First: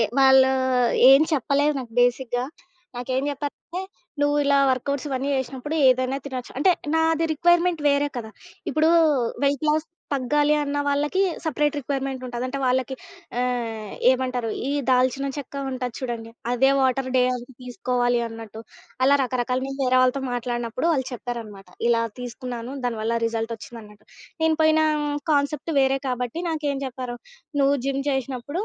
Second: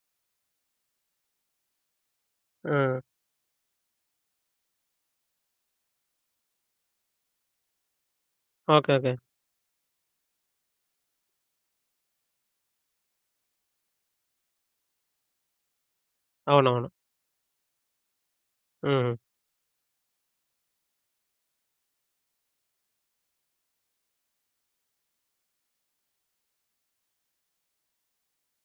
ఏ వాళ్ళు ఏం చెప్పలేదు నాకు బేసిక్‌గా. ఆ! నాకేం జెప్పారంటే, "నువ్వు ఇలా వర్కౌట్స్ ఇవన్నీ జేశినప్పుడు ఏదైనా తినొచ్చు," అంటే నాది రిక్వైర్మెంట్ వేరే కదా! ఇప్పుడు ఓకేకే. వెయిట్ లాస్ తగ్గాలి అన్న వాళ్ళకి సెపరేట్ రిక్వైర్మెంట్ ఉంటది. అంటే వాళ్ళకి ఆహ్, ఏమంటారు ఈ దాల్చిన చెక్క ఉంటది చూడండి. అదే అవునవును. వాటర్ డే తీసుకోవాలి అన్నట్టు, అలా హుహు. రకరకాల వేరే వాళ్ళతో మాట్లాడినపుడు వాళ్ళు చెప్పారనమాట. ఇలా తీసుకున్నాను దానివల్ల రిజల్ట్ ఒచ్చిందన్నట్టు. నేను పోయిన కాన్సెప్ట్ వేరే కాబట్టి నాకేం చెప్పారు, "నువ్వు జిమ్ జేశినప్పుడు.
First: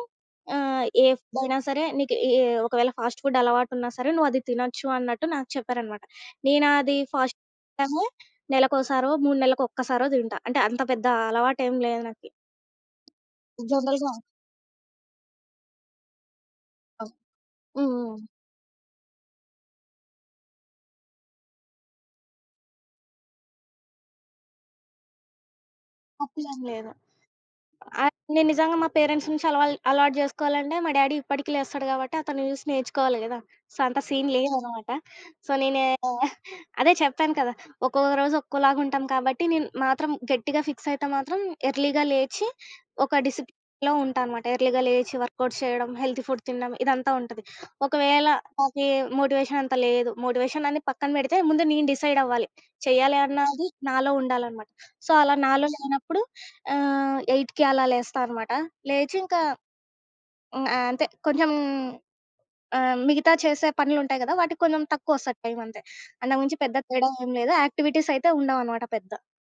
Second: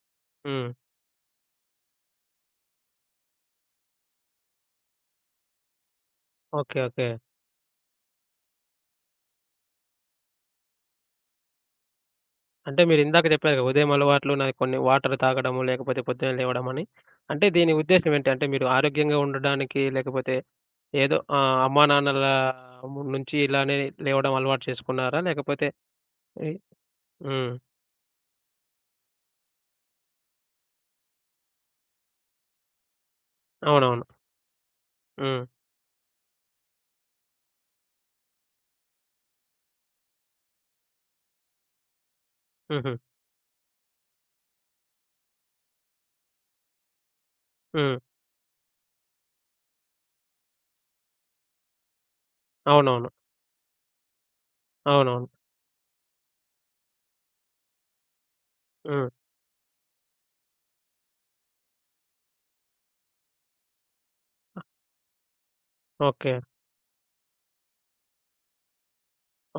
హ్మ్. ఆహ్, ఏ ఫుడ్ అయినా సరే నీకు ఏ ఒకవేళ ఫాస్ట్ ఫుడ్ అలవాటున్నా సరే నువ్వది తినొచ్చు అన్నట్టు" నాకు చెప్పారనమాట. నేను ఓకే. అది ఓకే. ఫాస్ట్ టము నెలకోసారో, 3 నెలలకొక్కసారో దింటా. అంటే అంత పెద్ద అలవాటేం లేదు నాకి. అంటే మీరు ఇందాక జెప్పారుగా, ఉదయం జనరల్‌గా అలవాట్లు నాయి కొన్ని వాటర్ తాగడము, లేకపోతే పొద్దున్నే లేవడమని, ఓహ్! అంటే దీని హ్మ్. ఉద్దేశ్యం హ్మ్. ఏంటి? అంటే మీరు ఆరోగ్యంగా ఉండడానికి లేకపోతే ఏదో ఆహ్, అమ్మానాన్నల నుంచి ఇలానే లేవడం అలవాటు చేసుకున్నారా? లేకపోతే ఎయ్ తప్పులేం లేదు. హ్మ్. ఆ! నేను నిజంగా మా పేరెంట్స్ నుంచి అల అలవాటు జేసుకోవాలంటే మా డ్యాడీ ఇప్పటికి లేస్తాడు గాబట్టి అతన్ని చూసి నేర్చుకోవాలి గదా! సో అంత అవునవును. సీన్ లేదన్నమాట. హ్మ్. సో నేనే అదే చెప్పాను కదా! ఒక్కొక్క రోజు ఒక్కోలాగా ఉంటాం కాబట్టి నేను మాత్రం గట్టిగా ఫిక్స్ అయితే మాత్రం ఎర్లీ‌గా లేచి హుహు. ఒక డిసిప్లేన్‌లో ఉంటానమాట. ఎర్లీగా లేచి వర్కౌట్స్ చేయడం హెల్దీ ఫుడ్ తినడం ఇదంతా ఉంటది. హ్మ్. ఒకవేళ నాకీ మోటివేషన్ అంత లేదు. మోటివేషన్ అనేది పక్కన పెడితే, ముందు నేను డిసైడ్ అవ్వాలి. అవునవును. చేయాలి అన్నది నాలో ఉండాలన్నమాట. సో అవునవును. అలా నాలో లేనప్పుడు ఆహ్, 8:00కి అలా లేస్తా అనమాట హ్మ్. లేచి ఇంక హ్మ్. ఆహ్, అంతే. కొంచెం ఆహ్, మిగతా చేసే పనులుంటాయి గదా! ఆ! వాటికి కొంచెం తక్కువొస్తాది టైమ్ అంతే. ఓకే. అంతకు మించి పెద్ద తేడా ఏం లేదు యాక్టివిటీస్ అయితే ఉండవనమాట పెద్ద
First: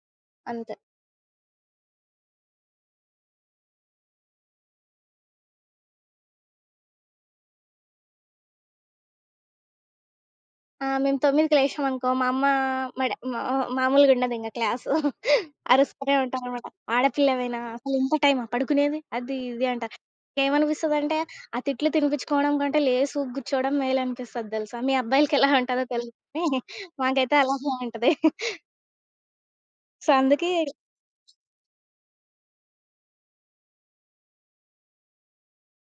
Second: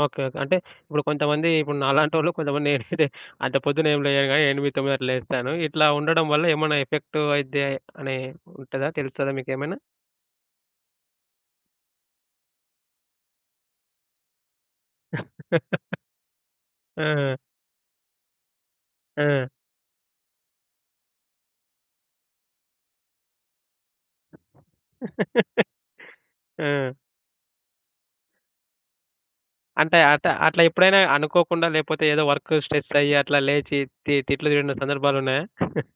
ఓకే, ఓకే. అంటే అంతే. ఇప్పుడు కొంతమంది ఇప్పుడు నాలాంటోళ్ళు కొంతమంది, నేనైతె అంత పొద్దున్న ఏం లేయను గాని 8:00, 9:00 గంటలకు లేస్తాను. ఇట్లా ఉండడం వల్ల ఏమనా ఎఫెక్ట్ అయిద్ది అని ఉంటదా? తెలుస్తదా మీకేమైనా? ఆ! మేము 9:00కి లేశినమనుకో, మా అమ్మ మా డ మ మ మామూలుగా ఉండదింగ క్లాసు. అరుస్తనే ఉంటారనమాట. ఆ! ఆడపిల్లవైనా అసలు ఇంత టైమా పడుకునేది? అది ఆ! ఇది అంటారు. ఏమనిపిస్తుందంటే ఆ తిట్లు తినిపించుకోవడం కంటే లేసి గూర్చోవడం మేలనిపిస్తది దెలుసా. మీ అబ్బాయిలకి ఎలా ఉంటుందో తెలీదు గాని ఆ! మాకైతే అలాగే ఉంటది. అంటే సో అట్ట అందుకే అట్లా ఎప్పుడైనా అనుకోకుండా, లేపోతే ఏదో వర్కు స్ట్రెసు అయ్యి అట్లా లేచి తి తిట్లు తిన్న సందర్భాలున్నాయా?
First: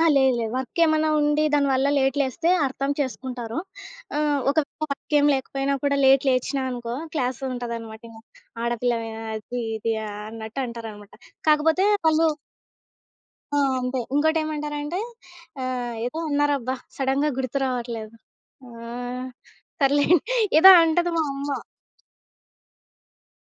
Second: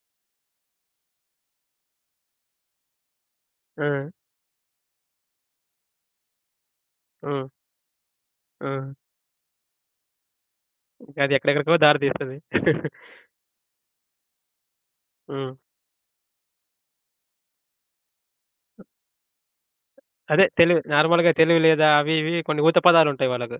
ఆ! లేదు లేదు. వర్క్ ఏమన్నా ఉండి దాని వల్ల లేట్ లేస్తే అర్థం చేసుకుంటారు. ఆ! ఆహ్, ఒకవేళ వర్క్ ఏం లేకపోయినా కూడా లేట్ లేచినా అనుకో, క్లాస్ హ్మ్. ఉంటదనమాట ఇంగ. హ్మ్. ఆడపిల్లవేనా? అది ఇది అన్నట్టు అంటారన్నమాట. ఇంక అది ఎక్కడెక్కడికో కాకపోతే దారి వాళ్ళు తీస్తది. ఆ! అంతే ఇంకోటేమంటారంటే హ్మ్. ఆహ్, ఏదో అన్నారబ్బా! సడన్‌గా గుర్తు రావట్లేదు. ఆ! హ్మ్. సర్లే. అదే ఏదో తెలివి అంటది మా నార్మల్‌గా అమ్మ. తెలివి లేదా? అవి ఇవి కొన్ని ఊత పదాలుంటాయి వాళ్ళకు.